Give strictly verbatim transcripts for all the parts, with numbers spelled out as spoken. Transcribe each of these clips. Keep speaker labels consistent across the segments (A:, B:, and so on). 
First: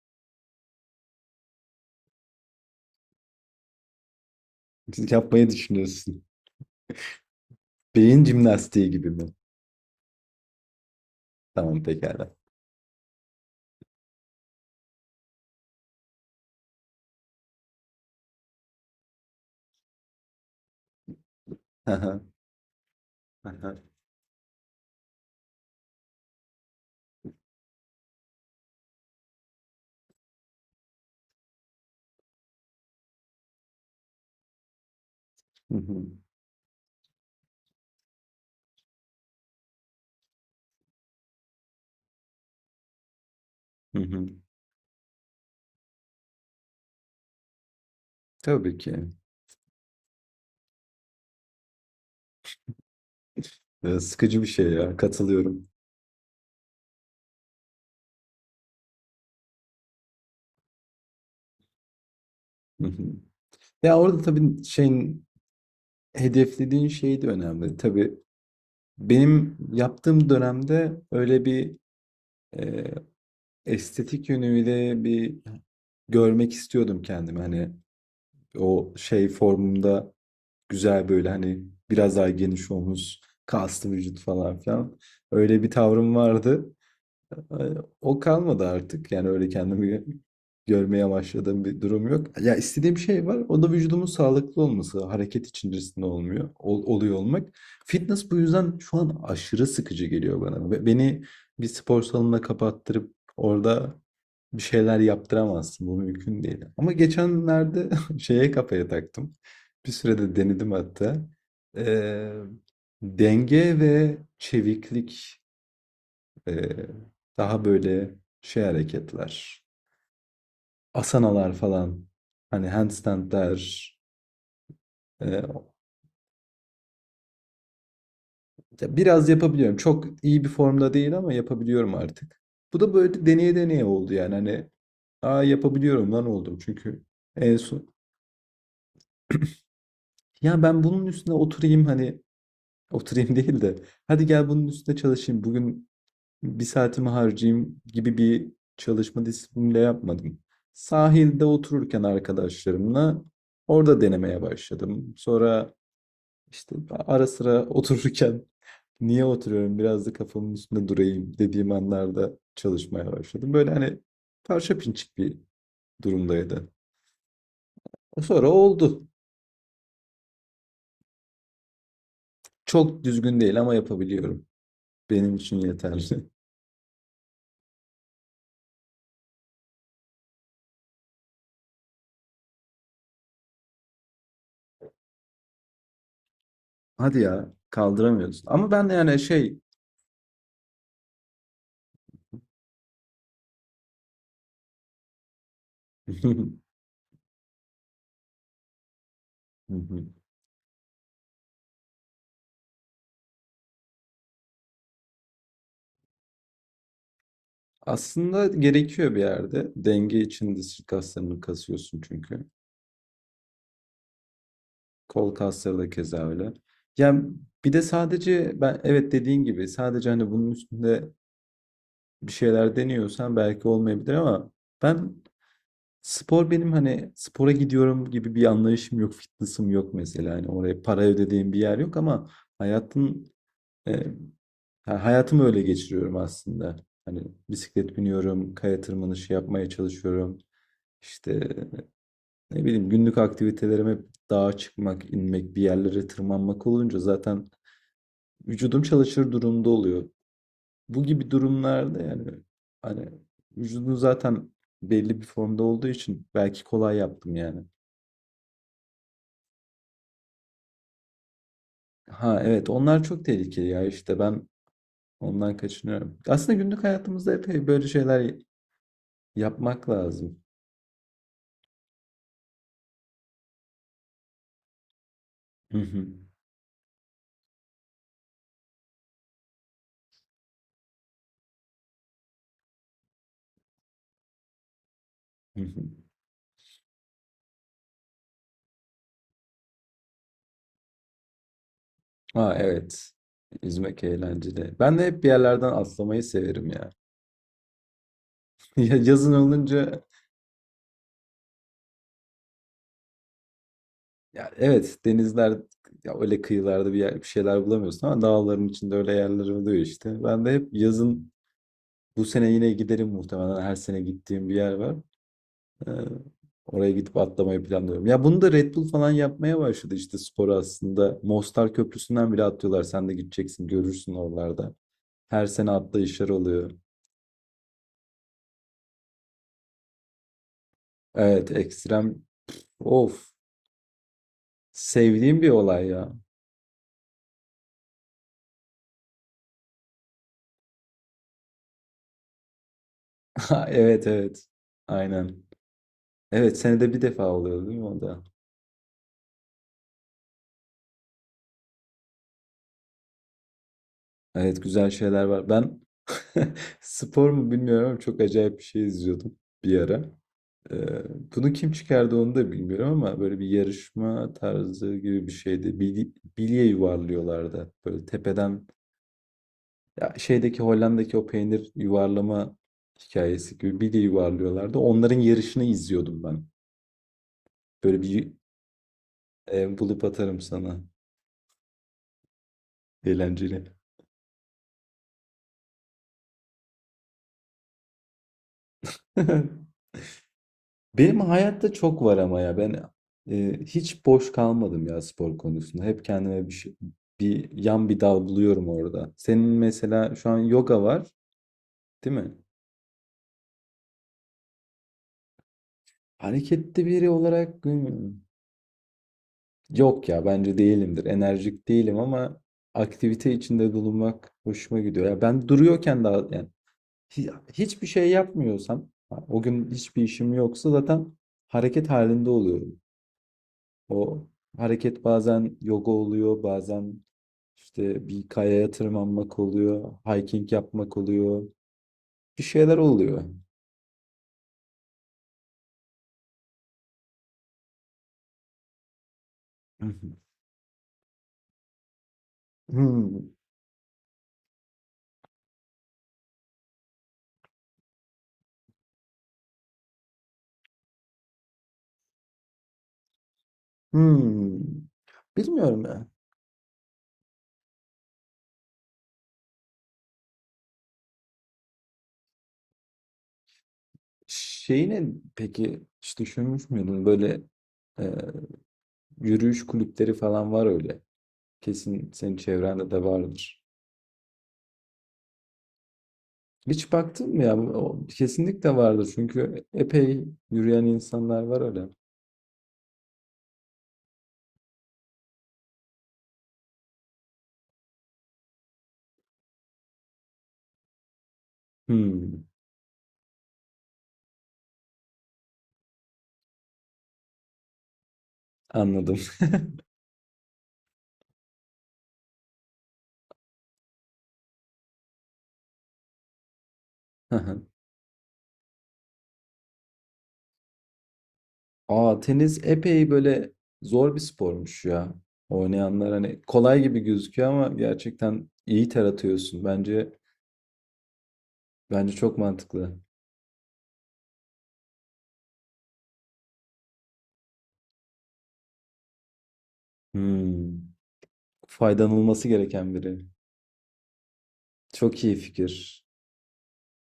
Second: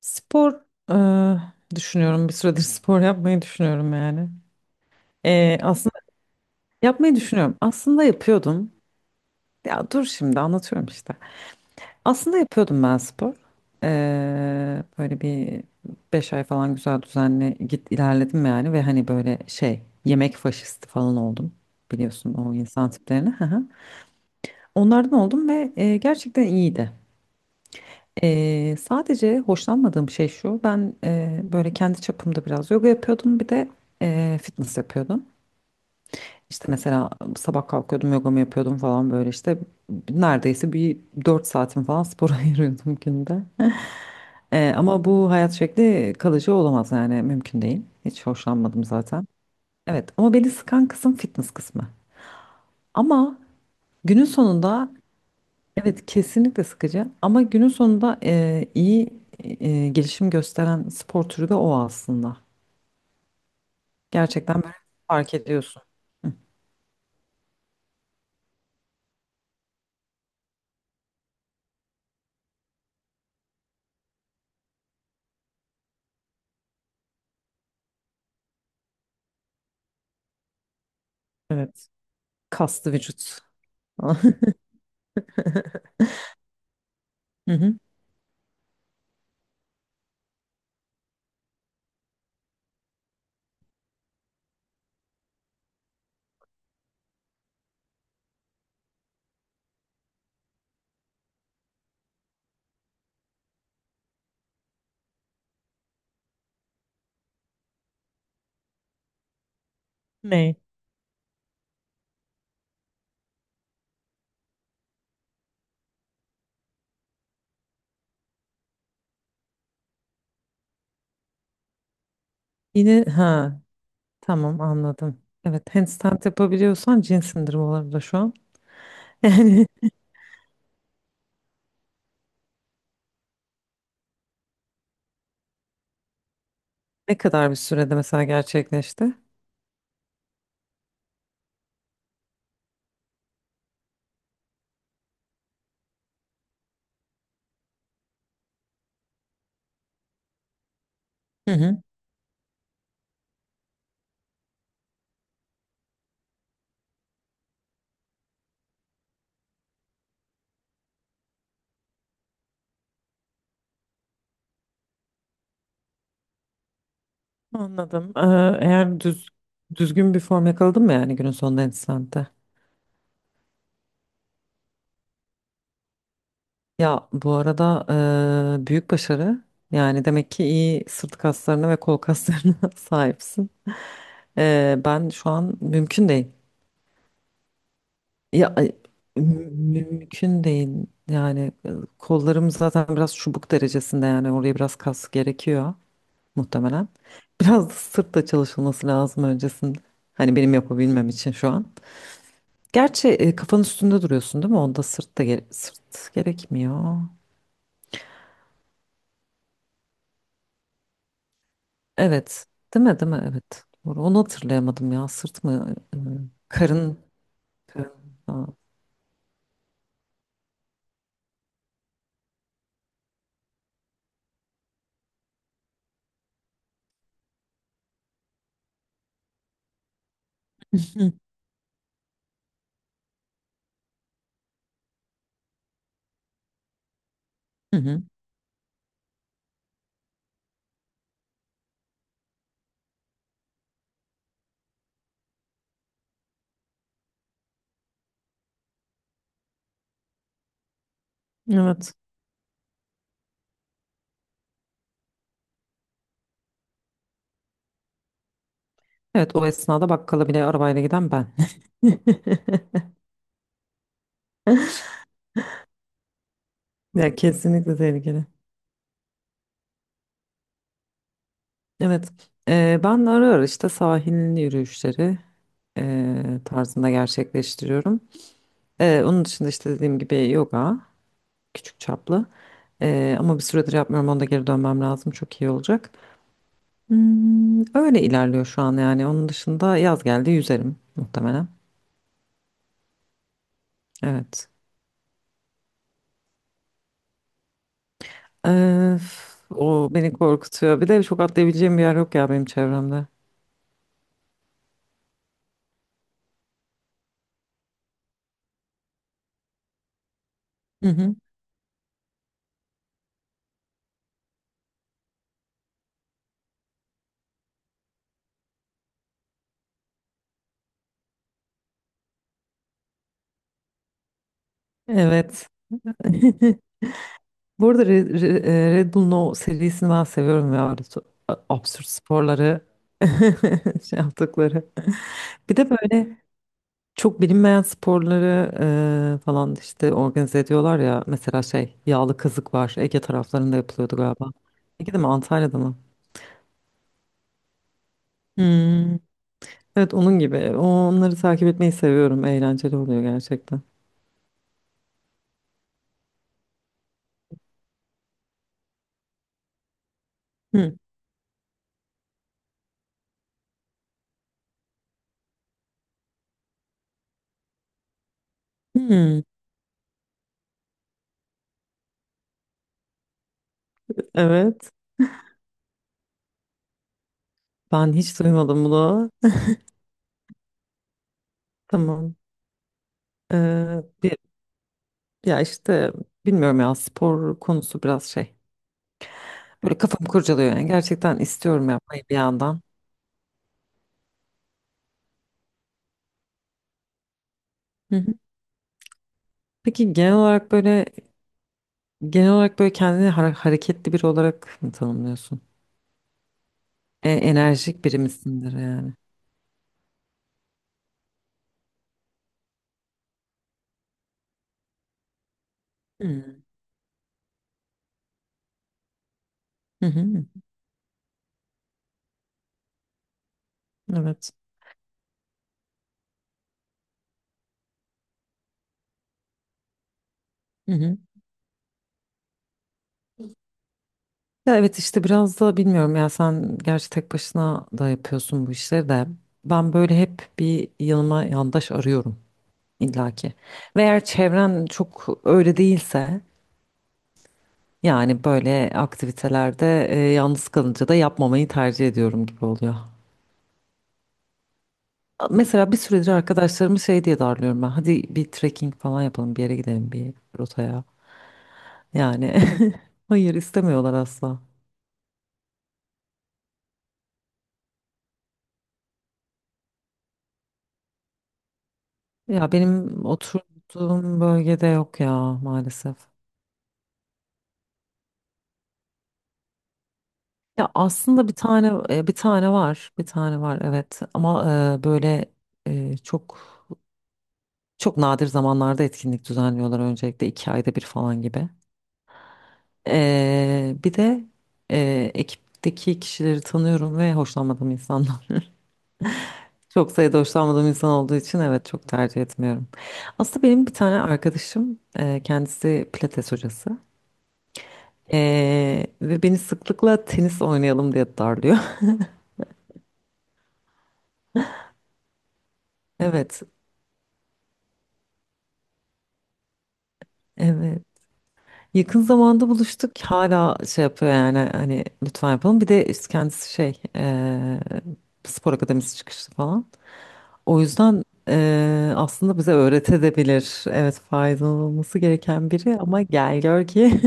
A: Spor. e, Düşünüyorum bir süredir spor yapmayı düşünüyorum yani.
B: Yapmayı
A: E, aslında
B: düşünüyorsun.
A: yapmayı düşünüyorum. Aslında
B: Beyin
A: yapıyordum.
B: jimnastiği gibi mi?
A: Ya dur şimdi anlatıyorum işte.
B: Tamam pekala.
A: Aslında yapıyordum ben spor. E, böyle bir beş ay falan güzel düzenli git ilerledim yani ve hani böyle şey yemek faşisti falan oldum.
B: Aha,
A: Biliyorsun o insan tiplerini. Hı hı.
B: aha.
A: Onlardan oldum ve e, gerçekten iyiydi. Ee, sadece hoşlanmadığım şey şu, ben e, böyle kendi çapımda biraz yoga yapıyordum, bir de e, fitness yapıyordum.
B: Hı hı,
A: İşte mesela sabah kalkıyordum, yogamı yapıyordum falan böyle işte neredeyse bir dört saatim falan spora ayırıyordum günde.
B: hı hı.
A: Ee, ama bu hayat şekli kalıcı olamaz yani mümkün değil. Hiç
B: Tabii
A: hoşlanmadım
B: ki.
A: zaten. Evet ama beni sıkan kısım fitness kısmı. Ama
B: Ee,
A: günün
B: Sıkıcı bir şey
A: sonunda
B: ya. Katılıyorum.
A: evet, kesinlikle sıkıcı ama günün sonunda e, iyi e, gelişim gösteren spor türü de o aslında.
B: Hı hı. Ya orada
A: Gerçekten
B: tabii
A: böyle
B: şeyin
A: fark ediyorsun.
B: hedeflediğin şey de önemli. Tabii benim yaptığım dönemde öyle bir e, estetik yönüyle bir görmek istiyordum kendimi. Hani o şey formumda güzel böyle hani
A: Evet.
B: biraz daha geniş
A: Kaslı
B: omuz,
A: vücut.
B: kaslı vücut falan filan. Öyle bir tavrım vardı.
A: Hı hı.
B: O kalmadı artık. Yani öyle kendimi gö- görmeye başladığım bir durum yok. Ya istediğim şey var. O da vücudumun sağlıklı olması, hareket içerisinde olmuyor, ol- oluyor olmak. Fitness bu yüzden şu an aşırı sıkıcı geliyor bana. Ve beni bir spor salonuna kapattırıp orada bir şeyler yaptıramazsın. Bu mümkün değil. Ama geçenlerde şeye kafaya taktım. Bir sürede
A: Ne?
B: denedim hatta. Ee, Denge ve çeviklik, ee, daha böyle şey hareketler. Asanalar falan. Hani
A: Yine
B: handstandler.
A: ha, tamam, anladım.
B: Ee,
A: Evet, handstand yapabiliyorsan cin sindirimi olabilir şu an.
B: Ya biraz
A: Yani
B: yapabiliyorum. Çok iyi bir formda değil ama yapabiliyorum artık. Bu da böyle deneye deneye oldu yani. Hani aa yapabiliyorum lan oldum. Çünkü
A: ne kadar
B: en
A: bir
B: son
A: sürede mesela gerçekleşti?
B: ya ben bunun üstüne oturayım, hani oturayım değil de hadi gel bunun üstüne çalışayım. Bugün bir saatimi harcayayım gibi bir çalışma disipliniyle yapmadım. Sahilde
A: Hı hı.
B: otururken arkadaşlarımla orada denemeye başladım. Sonra işte ara sıra otururken niye oturuyorum biraz da kafamın üstünde durayım dediğim anlarda çalışmaya başladım. Böyle hani parça pinçik bir durumdaydı.
A: Anladım. Ee,
B: Sonra
A: eğer
B: oldu.
A: düz, düzgün bir form yakaladın mı yani günün sonunda handstand'de?
B: Çok düzgün değil ama yapabiliyorum. Benim için yeterli.
A: Ya bu arada eee, büyük başarı. Yani demek ki iyi sırt kaslarına ve kol kaslarına sahipsin. Eee, ben şu an mümkün değil.
B: Hadi ya kaldıramıyorsun.
A: Ya
B: Ama
A: ay,
B: ben de yani
A: mü-
B: şey.
A: mümkün değil. Yani e, kollarım zaten biraz çubuk derecesinde, yani oraya biraz kas gerekiyor muhtemelen. Biraz da sırtla çalışılması lazım öncesinde. Hani benim yapabilmem için şu an. Gerçi e, kafanın üstünde duruyorsun değil mi? Onda sırt da gere- sırt gerekmiyor.
B: Aslında gerekiyor bir yerde. Denge için de sırt kaslarını kasıyorsun
A: Evet.
B: çünkü.
A: Değil mi? Değil mi? Evet. Doğru. Onu hatırlayamadım ya.
B: Kol
A: Sırt mı?
B: kasları da
A: Ee,
B: keza öyle.
A: Karın.
B: Yani bir de
A: Karın. Ha.
B: sadece ben evet dediğin gibi sadece hani bunun üstünde bir şeyler deniyorsan belki olmayabilir ama ben spor, benim hani spora gidiyorum gibi bir anlayışım yok, fitness'ım yok mesela. Hani
A: Hı
B: oraya para
A: hı.
B: ödediğim bir yer yok ama hayatın e, yani hayatımı öyle geçiriyorum aslında. Hani
A: Hı
B: bisiklet
A: hı.
B: biniyorum, kaya tırmanışı yapmaya çalışıyorum. İşte ne bileyim, günlük aktivitelerime hep dağa çıkmak, inmek, bir yerlere tırmanmak olunca zaten vücudum çalışır durumda oluyor. Bu gibi
A: Evet.
B: durumlarda yani hani vücudun zaten belli bir formda olduğu için belki kolay yaptım yani.
A: Evet, o esnada bakkala bile arabayla giden ben.
B: Ha evet, onlar çok tehlikeli ya, işte ben ondan kaçınıyorum. Aslında günlük
A: Ya
B: hayatımızda epey
A: kesinlikle
B: böyle
A: tehlikeli.
B: şeyler yapmak lazım.
A: Evet. Ee, ben ara ara işte sahil yürüyüşleri
B: Hı hı,
A: ee, tarzında gerçekleştiriyorum. Ee, onun dışında işte dediğim gibi yoga, küçük çaplı. Ee, ama bir süredir yapmıyorum. Onda geri dönmem lazım. Çok iyi
B: hı hı.
A: olacak. Hmm, öyle ilerliyor şu an yani. Onun dışında yaz geldi, yüzerim muhtemelen.
B: Ha evet. Yüzmek
A: Evet.
B: eğlenceli. Ben de hep bir yerlerden atlamayı severim ya. Ya
A: Ee,
B: yazın
A: O
B: olunca,
A: beni korkutuyor. Bir de çok atlayabileceğim bir yer yok ya benim çevremde.
B: ya evet denizler ya öyle kıyılarda bir yer, bir şeyler bulamıyorsun ama dağların içinde öyle yerler oluyor işte. Ben de hep
A: Hı hı.
B: yazın bu sene yine giderim muhtemelen, her sene gittiğim bir yer var. Ee, Oraya gidip atlamayı planlıyorum. Ya bunu da Red Bull falan yapmaya başladı işte sporu aslında. Mostar Köprüsü'nden bile atlıyorlar. Sen de gideceksin, görürsün oralarda. Her
A: Evet.
B: sene atlayışlar oluyor.
A: Bu arada Re- Re- e, Red Bull'un o serisini ben seviyorum ya. Öyle so- a-
B: Evet,
A: absürt
B: ekstrem,
A: sporları
B: of,
A: şey yaptıkları.
B: sevdiğim bir
A: Bir de
B: olay ya.
A: böyle çok bilinmeyen sporları e, falan işte organize ediyorlar ya. Mesela şey, yağlı kazık var. Ege taraflarında yapılıyordu
B: Evet,
A: galiba.
B: evet,
A: Ege de mi,
B: aynen.
A: Antalya'da mı?
B: Evet senede bir defa oluyor değil mi o da?
A: Hmm. Evet, onun gibi. Onları takip etmeyi seviyorum. Eğlenceli oluyor gerçekten.
B: Evet, güzel şeyler var. Ben spor mu bilmiyorum ama çok acayip bir şey izliyordum bir ara.
A: Hmm.
B: Ee, Bunu kim çıkardı onu da bilmiyorum ama böyle bir yarışma tarzı gibi bir şeydi. Bil- bilye yuvarlıyorlardı. Böyle tepeden,
A: Hmm.
B: ya şeydeki Hollanda'daki o peynir yuvarlama hikayesi gibi bilye
A: Evet.
B: yuvarlıyorlardı. Onların yarışını izliyordum ben.
A: Ben
B: Böyle
A: hiç
B: bir
A: duymadım bunu.
B: e, bulup atarım sana.
A: Tamam.
B: Eğlenceli.
A: Ee, bir, ya işte bilmiyorum ya, spor konusu biraz şey. Böyle kafam kurcalıyor yani. Gerçekten
B: Benim
A: istiyorum
B: hayatta çok
A: yapmayı bir
B: var ama ya
A: yandan.
B: ben e, hiç boş kalmadım ya spor konusunda. Hep kendime bir şey, bir yan
A: Hı
B: bir
A: hı.
B: dal buluyorum orada. Senin
A: Peki genel
B: mesela şu an
A: olarak
B: yoga
A: böyle
B: var, değil
A: genel
B: mi?
A: olarak böyle kendini har- hareketli biri olarak mı tanımlıyorsun?
B: Hareketli biri
A: E,
B: olarak
A: enerjik biri
B: hmm,
A: misindir yani?
B: yok ya bence değilimdir. Enerjik değilim ama aktivite içinde bulunmak hoşuma gidiyor. Ya ben duruyorken daha
A: Hmm.
B: yani hi- hiçbir şey yapmıyorsam, o gün
A: Hı
B: hiçbir
A: hı.
B: işim yoksa zaten hareket halinde oluyorum. O
A: Evet.
B: hareket bazen yoga oluyor, bazen işte bir kayaya tırmanmak oluyor, hiking yapmak oluyor. Bir şeyler oluyor.
A: Ya evet, işte biraz da bilmiyorum ya, sen gerçi tek başına da yapıyorsun bu işleri de, ben
B: Hı
A: böyle
B: hı.
A: hep bir yanıma yandaş arıyorum
B: Hmm,
A: illaki. Ve eğer çevren çok öyle değilse, yani böyle aktivitelerde e, yalnız kalınca da yapmamayı tercih ediyorum gibi oluyor.
B: hmm.
A: Mesela bir
B: Bilmiyorum ya.
A: süredir arkadaşlarımı şey diye darlıyorum: ben hadi bir trekking falan yapalım, bir yere gidelim, bir rotaya, yani hayır, istemiyorlar asla.
B: Şeyi ne, peki hiç düşünmüş müydün? Böyle e, yürüyüş kulüpleri falan var öyle. Kesin senin
A: Ya
B: çevrende de
A: benim
B: vardır.
A: oturduğum bölgede yok ya maalesef.
B: Hiç baktın mı ya? O- kesinlikle vardır çünkü epey
A: Ya
B: yürüyen
A: aslında bir
B: insanlar var
A: tane
B: öyle.
A: e, bir tane var. Bir tane var evet. Ama e, böyle e, çok çok nadir zamanlarda etkinlik düzenliyorlar öncelikle, iki ayda bir falan gibi.
B: Hmm,
A: E, bir de e, ekipteki kişileri tanıyorum ve hoşlanmadığım insanlar.
B: anladım.
A: Çok sayıda hoşlanmadığım insan olduğu için evet, çok tercih etmiyorum. Aslında benim bir tane arkadaşım e, kendisi pilates hocası. E, Ve beni sıklıkla tenis oynayalım diye darlıyor.
B: Aa, tenis epey böyle zor bir spormuş ya. Oynayanlar hani
A: Evet.
B: kolay gibi gözüküyor ama gerçekten iyi ter atıyorsun. Bence
A: Evet. Yakın
B: bence çok
A: zamanda
B: mantıklı.
A: buluştuk. Hala şey yapıyor yani, hani lütfen yapalım. Bir de işte kendisi şey eee, spor akademisi çıkışlı falan. O
B: Hmm.
A: yüzden eee, aslında
B: Faydalanılması
A: bize
B: gereken biri.
A: öğretebilir. Evet, faydalanılması
B: Çok iyi
A: gereken biri ama
B: fikir.
A: gel gör ki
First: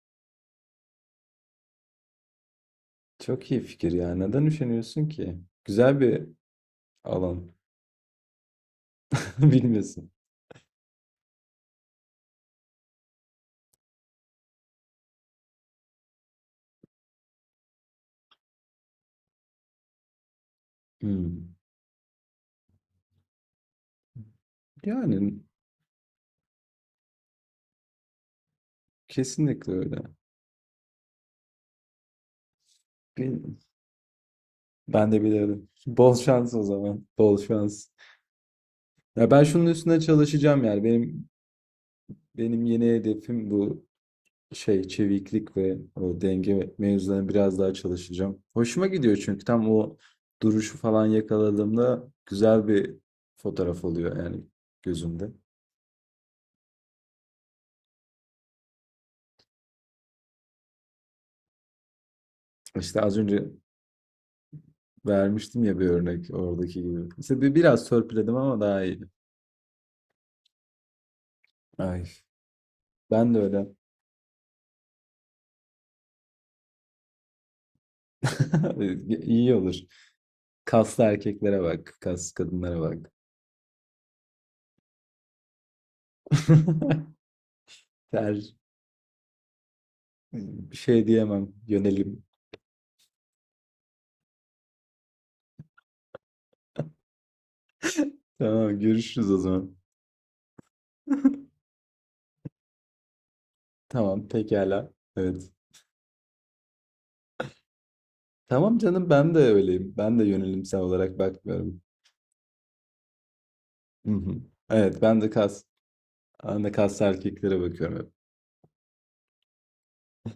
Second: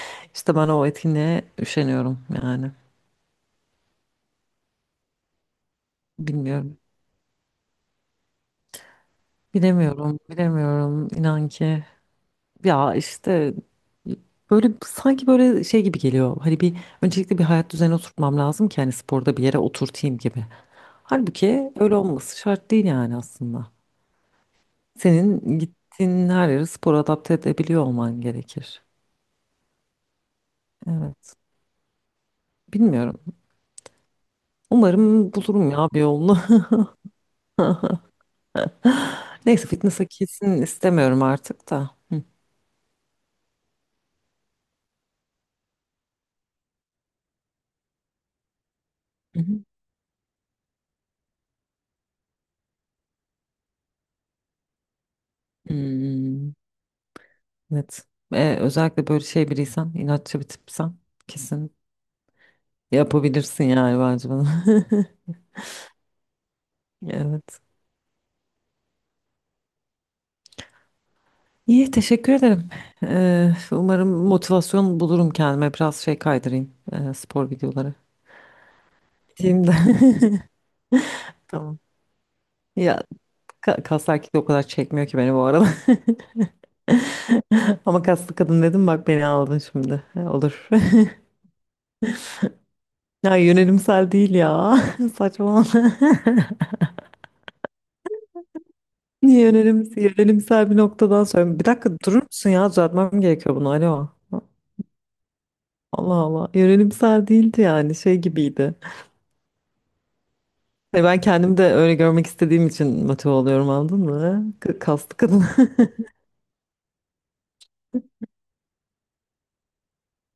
A: işte ben o etkinliğe üşeniyorum yani.
B: Çok iyi fikir ya. Neden üşeniyorsun ki? Güzel bir
A: Bilmiyorum.
B: alan. Bilmiyorsun.
A: Bilemiyorum. Bilemiyorum. İnan ki. Ya işte böyle sanki böyle şey gibi geliyor. Hani bir, öncelikle bir hayat düzeni oturtmam lazım ki hani sporda bir yere oturtayım gibi.
B: Hmm.
A: Halbuki öyle olması şart değil yani aslında.
B: Yani
A: Senin gittiğin her yere spor adapte edebiliyor olman gerekir.
B: kesinlikle öyle.
A: Evet. Bilmiyorum.
B: Bil- Ben de
A: Umarım
B: bilirdim.
A: bulurum ya bir
B: Bol
A: yolunu.
B: şans o zaman. Bol şans. Ya ben şunun
A: Neyse,
B: üstüne
A: fitness'a kesin
B: çalışacağım yani.
A: istemiyorum
B: Benim
A: artık da. Hı.
B: Benim yeni hedefim bu, şey çeviklik ve o denge mevzularına biraz daha çalışacağım. Hoşuma gidiyor
A: Hı
B: çünkü
A: hı.
B: tam o duruşu falan yakaladığımda güzel bir fotoğraf oluyor yani gözümde.
A: Hmm, evet. Ee, özellikle böyle şey biriysen, inatçı bir tipsen, kesin
B: İşte az önce
A: yapabilirsin yani bence bunu.
B: vermiştim ya bir örnek, oradaki gibi. İşte bir,
A: Evet.
B: biraz törpüledim ama daha iyi.
A: İyi,
B: Ay
A: teşekkür ederim.
B: ben de
A: Ee,
B: öyle.
A: umarım motivasyon bulurum kendime. Biraz şey kaydırayım, e, spor videoları.
B: İyi
A: Gideyim de.
B: olur. Kaslı erkeklere
A: Tamam.
B: bak, kaslı kadınlara
A: Ya,
B: bak.
A: ka kas erkek de o kadar çekmiyor ki beni bu arada. Ama kaslı
B: Ter,
A: kadın dedim, bak beni aldın şimdi. E, Olur.
B: bir şey diyemem, yönelim.
A: Ya yönelimsel değil ya. Saçmalama.
B: Tamam, görüşürüz o
A: Niye
B: zaman.
A: yönelim, yönelimsel bir noktadan sonra. Bir dakika durur musun ya? Düzeltmem gerekiyor bunu. Alo.
B: Tamam, pekala, evet.
A: Allah Allah. Yönelimsel değildi yani, şey gibiydi.
B: Tamam canım, ben de öyleyim. Ben de yönelimsel
A: Hani
B: olarak
A: ben kendimi de
B: bakmıyorum.
A: öyle görmek istediğim için motive oluyorum, anladın
B: Hı hı.
A: mı? K-
B: Evet,
A: Kaslı
B: ben de
A: kadın.
B: kas ben de kaslı erkeklere bakıyorum hep.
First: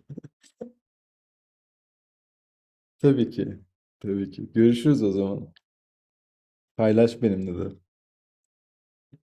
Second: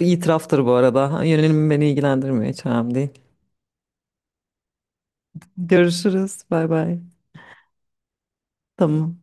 A: Bir İtiraftır bu arada. Yönelimim beni ilgilendirmiyor, hiç önemli değil.
B: Tabii ki. Tabii ki. Görüşürüz o zaman.
A: Görüşürüz. Bay bay.
B: Paylaş benimle de.
A: Tamam.